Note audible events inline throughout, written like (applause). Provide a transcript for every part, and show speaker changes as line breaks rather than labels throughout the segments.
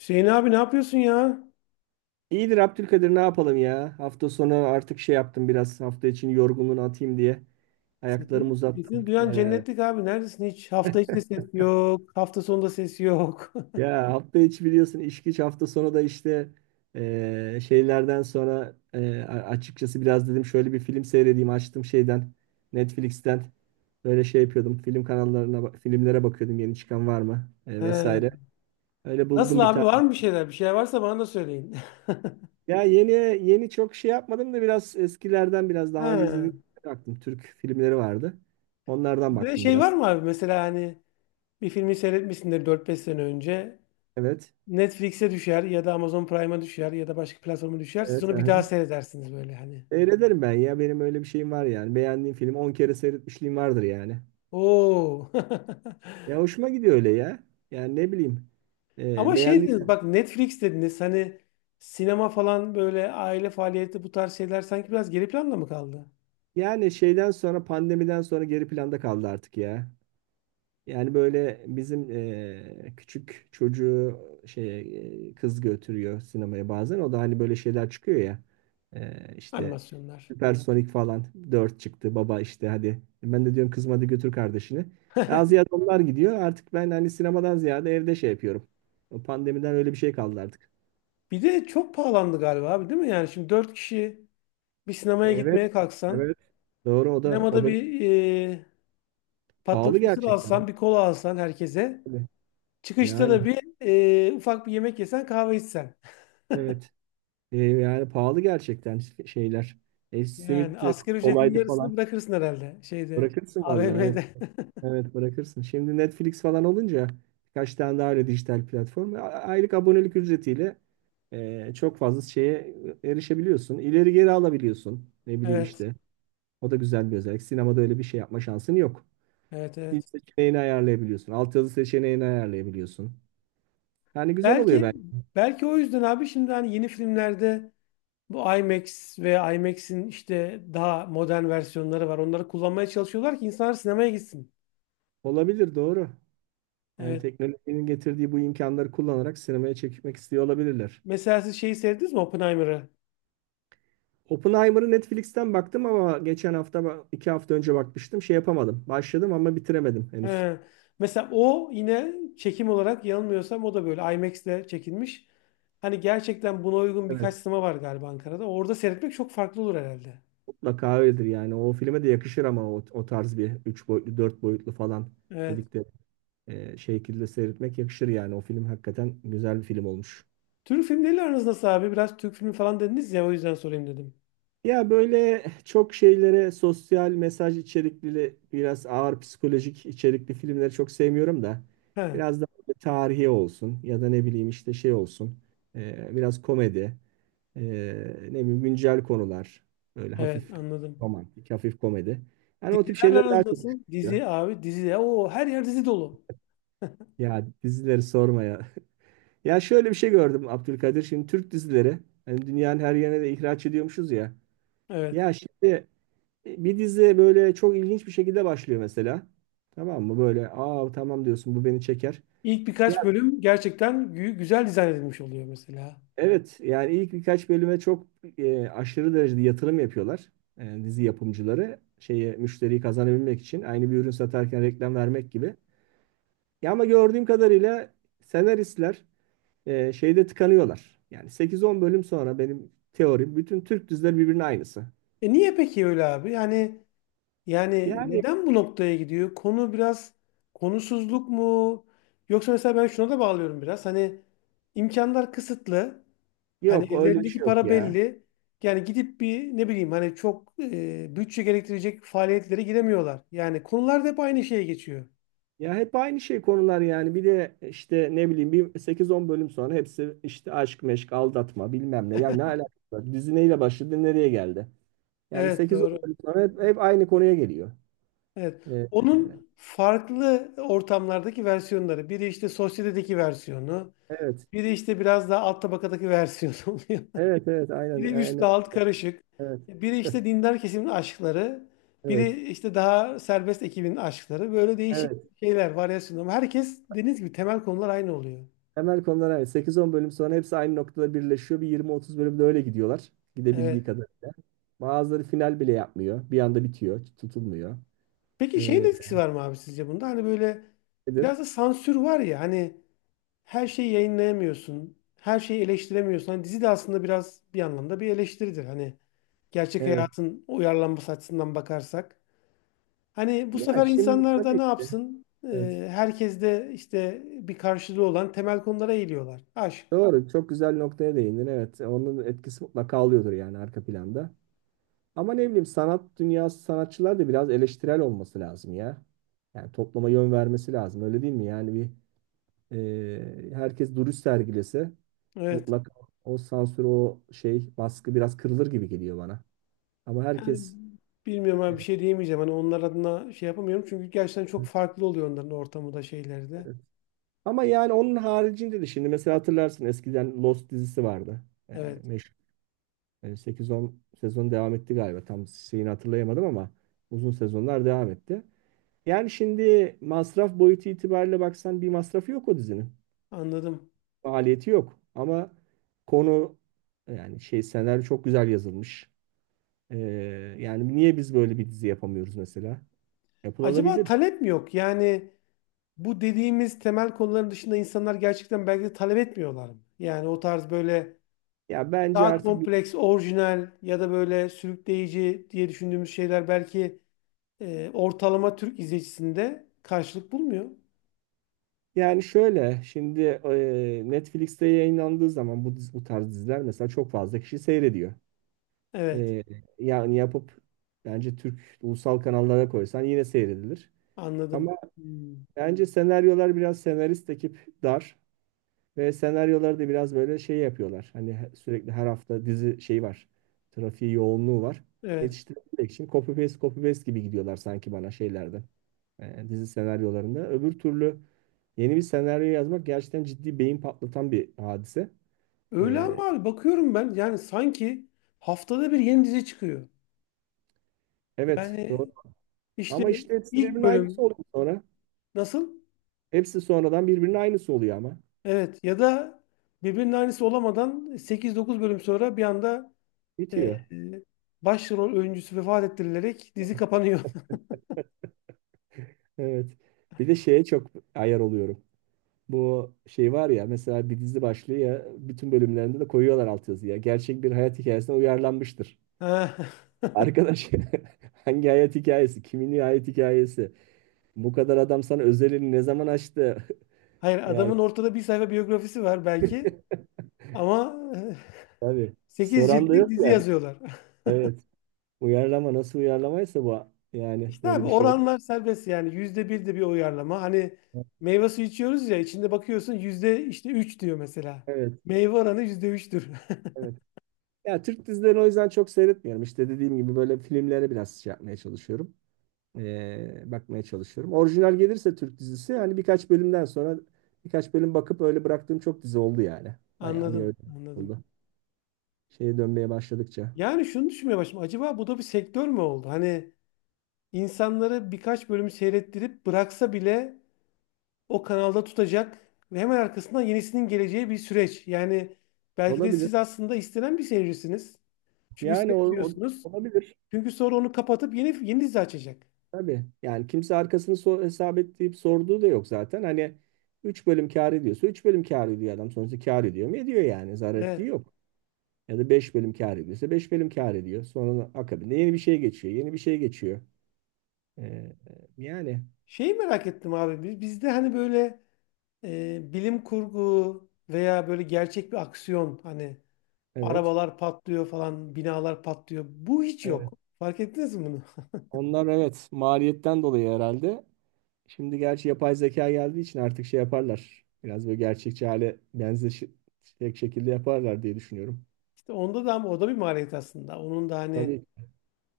Hüseyin abi, ne yapıyorsun ya?
İyidir Abdülkadir ne yapalım ya? Hafta sonu artık şey yaptım biraz hafta için yorgunluğunu atayım diye. Ayaklarımı
Sesin.
uzattım.
Sesini duyan
Ee,
cennetlik abi. Neredesin hiç? Hafta içi de ses yok, hafta sonunda ses yok.
ya hafta içi biliyorsun iş güç hafta sonu da işte şeylerden sonra açıkçası biraz dedim şöyle bir film seyredeyim açtım şeyden Netflix'ten böyle şey yapıyordum film kanallarına filmlere bakıyordum yeni çıkan var mı vesaire.
(laughs) He.
Öyle
Nasıl
buldum bir
abi, var
tane.
mı bir şeyler? Bir şeyler varsa bana da söyleyin.
Ya yeni yeni çok şey yapmadım da biraz eskilerden biraz
(laughs)
daha önce izlediğim
He.
baktım. Türk filmleri vardı. Onlardan
Bir de
baktım
şey var
biraz.
mı abi? Mesela hani bir filmi seyretmişsindir 4-5 sene önce.
Evet.
Netflix'e düşer ya da Amazon Prime'a düşer ya da başka platforma düşer. Siz
Evet.
onu bir daha
Aha.
seyredersiniz böyle hani.
Seyrederim ben ya. Benim öyle bir şeyim var yani. Beğendiğim filmi 10 kere seyretmişliğim vardır yani.
Oo. (laughs)
Ya hoşuma gidiyor öyle ya. Yani ne bileyim. Ee,
Ama şey dediniz
beğendiysen.
bak, Netflix dediniz hani, sinema falan böyle aile faaliyeti, bu tarz şeyler sanki biraz geri planda mı kaldı?
Yani şeyden sonra pandemiden sonra geri planda kaldı artık ya. Yani böyle bizim küçük çocuğu şey kız götürüyor sinemaya bazen. O da hani böyle şeyler çıkıyor ya. İşte
Animasyonlar.
Süpersonik falan 4 çıktı. Baba işte hadi. Ben de diyorum kızım hadi götür kardeşini. Daha ziyade onlar gidiyor. Artık ben hani sinemadan ziyade evde şey yapıyorum. O pandemiden öyle bir şey kaldı artık.
Bir de çok pahalandı galiba abi, değil mi? Yani şimdi 4 kişi bir sinemaya
Evet.
gitmeye kalksan,
Evet. Doğru o da o
sinemada
da
bir e,
pahalı
patlamış mısır
gerçekten.
alsan, bir kola alsan herkese,
Tabii.
çıkışta
Yani
da bir ufak bir yemek yesen, kahve içsen. (laughs)
evet. Yani pahalı gerçekten şeyler. E,
Yani
simitti,
asgari ücretin
kolaydı
yarısını
falan.
bırakırsın herhalde şeyde,
Bırakırsın vallahi evet.
AVM'de. (laughs)
Evet bırakırsın. Şimdi Netflix falan olunca birkaç tane daha öyle dijital platform. Aylık abonelik ücretiyle çok fazla şeye erişebiliyorsun. İleri geri alabiliyorsun. Ne bileyim
Evet.
işte. O da güzel bir özellik. Sinemada öyle bir şey yapma şansın yok.
Evet,
Dil
evet.
seçeneğini ayarlayabiliyorsun. Altyazı seçeneğini ayarlayabiliyorsun. Yani güzel oluyor
Belki
bence.
belki o yüzden abi, şimdi hani yeni filmlerde bu IMAX ve IMAX'in işte daha modern versiyonları var. Onları kullanmaya çalışıyorlar ki insanlar sinemaya gitsin.
Olabilir doğru. Yani
Evet.
teknolojinin getirdiği bu imkanları kullanarak sinemaya çekmek istiyor olabilirler.
Mesela siz şeyi sevdiniz mi, Oppenheimer'ı?
Oppenheimer'ı Netflix'ten baktım ama geçen hafta, 2 hafta önce bakmıştım. Şey yapamadım. Başladım ama bitiremedim henüz.
He. Mesela o yine çekim olarak yanılmıyorsam o da böyle IMAX'le çekilmiş. Hani gerçekten buna uygun
Evet.
birkaç sinema var galiba Ankara'da. Orada seyretmek çok farklı olur herhalde.
Mutlaka öyledir yani. O filme de yakışır ama o tarz bir 3 boyutlu, 4 boyutlu falan
Evet.
dedikleri şekilde seyretmek yakışır yani. O film hakikaten güzel bir film olmuş.
Türk filmleriyle aranız nasıl abi? Biraz Türk filmi falan dediniz ya, o yüzden sorayım dedim.
Ya böyle çok şeylere sosyal mesaj içerikli biraz ağır psikolojik içerikli filmleri çok sevmiyorum da
He.
biraz da tarihi olsun ya da ne bileyim işte şey olsun biraz komedi ee, ne bileyim güncel konular böyle
Evet,
hafif
anladım.
romantik hafif komedi yani o tip
Dizilerle
şeyler daha
aranız
çok
nasıl?
hoşuma gidiyor.
Dizi abi, dizi ya. O her yer dizi dolu.
Ya dizileri sorma ya. (laughs) Ya şöyle bir şey gördüm Abdülkadir, şimdi Türk dizileri hani dünyanın her yerine de ihraç ediyormuşuz ya.
Evet.
Ya şimdi bir dizi böyle çok ilginç bir şekilde başlıyor mesela. Tamam mı? Böyle aa tamam diyorsun bu beni çeker.
İlk
Ya
birkaç bölüm gerçekten güzel dizayn edilmiş oluyor mesela.
evet yani ilk birkaç bölüme çok aşırı derecede yatırım yapıyorlar. Dizi yapımcıları şeye müşteriyi kazanabilmek için aynı bir ürün satarken reklam vermek gibi. Ya ama gördüğüm kadarıyla senaristler şeyde tıkanıyorlar. Yani 8-10 bölüm sonra benim teorim bütün Türk dizileri birbirine aynısı.
E niye peki öyle abi? Yani
Yani
neden bu noktaya gidiyor? Konu biraz, konusuzluk mu? Yoksa mesela ben şuna da bağlıyorum biraz. Hani imkanlar kısıtlı. Hani
yok öyle bir şey
ellerindeki
yok
para
ya.
belli. Yani gidip bir ne bileyim hani çok bütçe gerektirecek faaliyetlere giremiyorlar. Yani konular da hep aynı şeye geçiyor.
Ya hep aynı şey konular yani. Bir de işte ne bileyim bir 8-10 bölüm sonra hepsi işte aşk meşk aldatma bilmem ne. Ya ne alakası var? Dizi neyle başladı nereye geldi? Yani
Evet,
8-10
doğru.
bölüm sonra hep aynı konuya geliyor.
Evet.
Ee,
Onun farklı ortamlardaki versiyonları. Biri işte sosyetedeki versiyonu.
evet.
Biri işte biraz daha alt tabakadaki versiyonu (laughs) oluyor.
Evet evet aynen
Biri üstle
aynen
alt karışık.
evet
Biri işte dindar kesimin aşkları.
evet
Biri işte daha serbest ekibin aşkları. Böyle değişik
evet.
şeyler, varyasyonlar. Ama herkes dediğiniz gibi temel konular aynı oluyor.
Temel konular aynı. 8-10 bölüm sonra hepsi aynı noktada birleşiyor. Bir 20-30 bölümde öyle gidiyorlar. Gidebildiği
Evet.
kadarıyla. Bazıları final bile yapmıyor. Bir anda bitiyor, tutulmuyor.
Peki şeyin
Ee,
etkisi var mı abi sizce bunda? Hani böyle
nedir?
biraz da sansür var ya hani, her şeyi yayınlayamıyorsun, her şeyi eleştiremiyorsun. Hani dizi de aslında biraz bir anlamda bir eleştiridir. Hani gerçek
Evet.
hayatın uyarlanması açısından bakarsak. Hani bu
Ya
sefer
şimdi
insanlar da
tabii
ne
ki.
yapsın?
Evet.
Herkes de işte bir karşılığı olan temel konulara eğiliyorlar. Aşk.
Doğru. Çok güzel noktaya değindin. Evet. Onun etkisi mutlaka oluyordur yani arka planda. Ama ne bileyim sanat dünyası sanatçılar da biraz eleştirel olması lazım ya. Yani topluma yön vermesi lazım. Öyle değil mi? Yani bir herkes duruş sergilese
Evet.
mutlaka o sansür o şey baskı biraz kırılır gibi geliyor bana. Ama
Yani
herkes
bilmiyorum abi, bir
e,
şey diyemeyeceğim. Hani onlar adına şey yapamıyorum. Çünkü gerçekten çok farklı oluyor onların ortamı da şeyleri de.
ama yani onun haricinde de şimdi mesela hatırlarsın eskiden Lost dizisi vardı. E,
Evet,
meşhur. 8-10 sezon devam etti galiba. Tam şeyini hatırlayamadım ama uzun sezonlar devam etti. Yani şimdi masraf boyutu itibariyle baksan bir masrafı yok o dizinin.
anladım.
Maliyeti yok. Ama konu yani şey senaryo çok güzel yazılmış. E, yani niye biz böyle bir dizi yapamıyoruz mesela?
Acaba
Yapılabilir.
talep mi yok? Yani bu dediğimiz temel konuların dışında insanlar gerçekten belki de talep etmiyorlar mı? Yani o tarz böyle
Ya bence
daha
artık
kompleks, orijinal ya da böyle sürükleyici diye düşündüğümüz şeyler belki ortalama Türk izleyicisinde karşılık bulmuyor.
yani şöyle şimdi Netflix'te yayınlandığı zaman bu tarz diziler mesela çok fazla kişi seyrediyor.
Evet,
Ee, yani yapıp bence Türk ulusal kanallara koysan yine seyredilir.
anladım.
Ama
Hmm,
bence senaryolar biraz senarist ekip dar ve senaryoları da biraz böyle şey yapıyorlar. Hani sürekli her hafta dizi şey var. Trafiği yoğunluğu var.
evet.
Yetiştirebilmek için copy paste copy paste gibi gidiyorlar sanki bana şeylerde. Dizi senaryolarında. Öbür türlü yeni bir senaryo yazmak gerçekten ciddi beyin patlatan bir hadise.
Öyle
Ee,
ama abi, bakıyorum ben yani sanki haftada bir yeni dizi çıkıyor.
evet doğru.
Yani işte
Ama işte hepsi
ilk
birbirinin aynısı
bölüm
oluyor sonra.
nasıl?
Hepsi sonradan birbirinin aynısı oluyor ama.
Evet, ya da birbirinin aynısı olamadan 8-9 bölüm sonra bir anda Ee,
Bitiyor.
başrol oyuncusu vefat ettirilerek dizi kapanıyor. (laughs)
Evet. Bir de şeye çok ayar oluyorum. Bu şey var ya mesela bir dizi başlıyor ya bütün bölümlerinde de koyuyorlar altyazıya. Gerçek bir hayat hikayesine uyarlanmıştır.
Ha.
Arkadaş (laughs) hangi hayat hikayesi? Kimin hayat hikayesi? Bu kadar adam sana özelini ne zaman açtı?
Hayır,
(laughs) Yani
adamın ortada bir sayfa biyografisi var belki ama
tabii.
8
Soran da
ciltlik
yok
dizi
ya.
yazıyorlar. (laughs)
Evet. Uyarlama nasıl uyarlamaysa bu yani
İşte
böyle
abi,
bir şey oldu.
oranlar serbest yani yüzde bir de bir uyarlama. Hani
Evet.
meyve suyu içiyoruz ya, içinde bakıyorsun yüzde işte 3 diyor mesela. Meyve oranı %3'tür.
Evet. Ya Türk dizilerini o yüzden çok seyretmiyorum. İşte dediğim gibi böyle filmlere biraz şey yapmaya çalışıyorum. Bakmaya çalışıyorum. Orijinal gelirse Türk dizisi hani birkaç bölümden sonra birkaç bölüm bakıp öyle bıraktığım çok dizi oldu yani.
(laughs)
Bayağı bir
Anladım,
öyle
anladım.
oldu. Şeye dönmeye başladıkça.
Yani şunu düşünmeye başladım. Acaba bu da bir sektör mü oldu? Hani insanları birkaç bölüm seyrettirip bıraksa bile o kanalda tutacak ve hemen arkasından yenisinin geleceği bir süreç. Yani belki de
Olabilir.
siz aslında istenen bir seyircisiniz. Çünkü
Yani
seyrediyorsunuz.
olabilir
Çünkü sonra onu kapatıp yeni yeni dizi açacak.
tabii. Yani kimse arkasını hesap ettiğip sorduğu da yok zaten. Hani 3 bölüm kâr ediyorsa 3 bölüm kâr ediyor adam. Sonuçta kâr ediyor mu? Ediyor yani. Zarar
Evet.
ettiği yok. Ya da 5 bölüm kâr ediyorsa 5 bölüm kâr ediyor. Sonra akabinde yeni bir şey geçiyor. Yeni bir şey geçiyor. Ee, yani
Şeyi merak ettim abi. Bizde hani böyle bilim kurgu veya böyle gerçek bir aksiyon, hani
evet.
arabalar patlıyor falan, binalar patlıyor. Bu hiç yok.
Evet.
Fark ettiniz mi bunu? (laughs)
Onlar, evet, maliyetten dolayı herhalde. Şimdi gerçi yapay zeka geldiği için artık şey yaparlar. Biraz böyle gerçekçi hale benzeşecek şekilde yaparlar diye düşünüyorum.
İşte onda da ama o da bir maliyet aslında. Onun da hani
Tabii.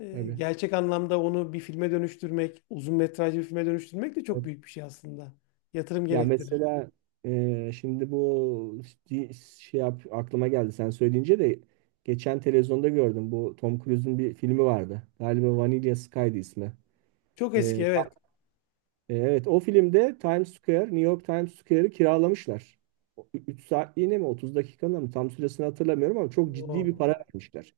Tabii.
Gerçek anlamda onu bir filme dönüştürmek, uzun metrajlı bir filme dönüştürmek de çok
Evet.
büyük bir şey aslında. Yatırım
Ya
gerektirir.
mesela şimdi bu şey yap, aklıma geldi sen söyleyince de geçen televizyonda gördüm bu Tom Cruise'un bir filmi vardı. Galiba Vanilla Sky'dı ismi.
Çok eski,
E,
evet.
evet o filmde Times Square, New York Times Square'ı kiralamışlar. 3 saatliğine mi 30 dakikada mı tam süresini hatırlamıyorum ama çok ciddi bir
Oo,
para
evet.
vermişler.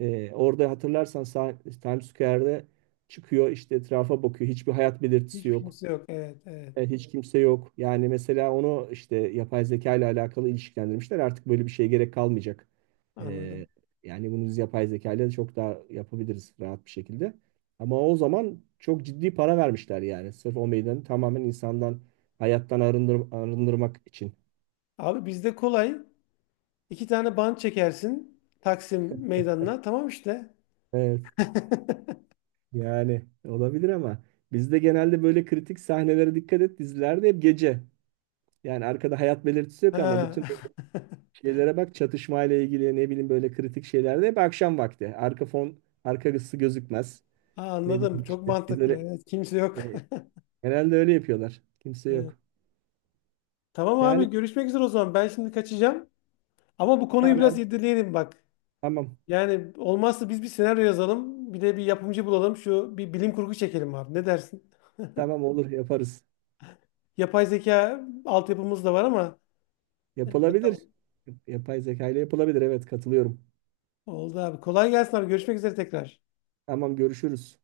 Orada hatırlarsan Times Square'de çıkıyor işte etrafa bakıyor hiçbir hayat belirtisi
Hiçbir
yok.
kimse yok. Evet, evet.
Evet, hiç kimse yok. Yani mesela onu işte yapay zeka ile alakalı ilişkilendirmişler. Artık böyle bir şeye gerek kalmayacak. Ee,
Anladım.
yani bunu biz yapay zeka ile çok daha yapabiliriz rahat bir şekilde. Ama o zaman çok ciddi para vermişler yani. Sırf o meydanı tamamen insandan, hayattan arındırmak için.
Abi, bizde kolay. 2 tane bant çekersin Taksim meydanına. Tamam işte.
Evet.
(laughs)
Yani olabilir ama bizde genelde böyle kritik sahnelere dikkat et dizilerde hep gece. Yani arkada hayat belirtisi yok ama
Ha.
bütün
(laughs)
şeylere bak çatışmayla ilgili ne bileyim böyle kritik şeylerde hep akşam vakti. Arka fon, arka ısı gözükmez.
Ha,
Ne
anladım.
bileyim
Çok
işte
mantıklı.
bizlere
Evet, kimse yok. (laughs)
e, genelde öyle yapıyorlar. Kimse
Evet.
yok.
Tamam abi,
Yani
görüşmek üzere o zaman. Ben şimdi kaçacağım. Ama bu konuyu biraz
tamam,
irdeleyelim bak.
tamam,
Yani olmazsa biz bir senaryo yazalım. Bir de bir yapımcı bulalım. Şu bir bilim kurgu çekelim abi. Ne dersin?
tamam, olur yaparız.
Yapay zeka altyapımız da var ama
Yapılabilir.
bakalım.
Yapay zeka ile yapılabilir, evet, katılıyorum.
Oldu abi. Kolay gelsin abi. Görüşmek üzere tekrar.
Tamam görüşürüz.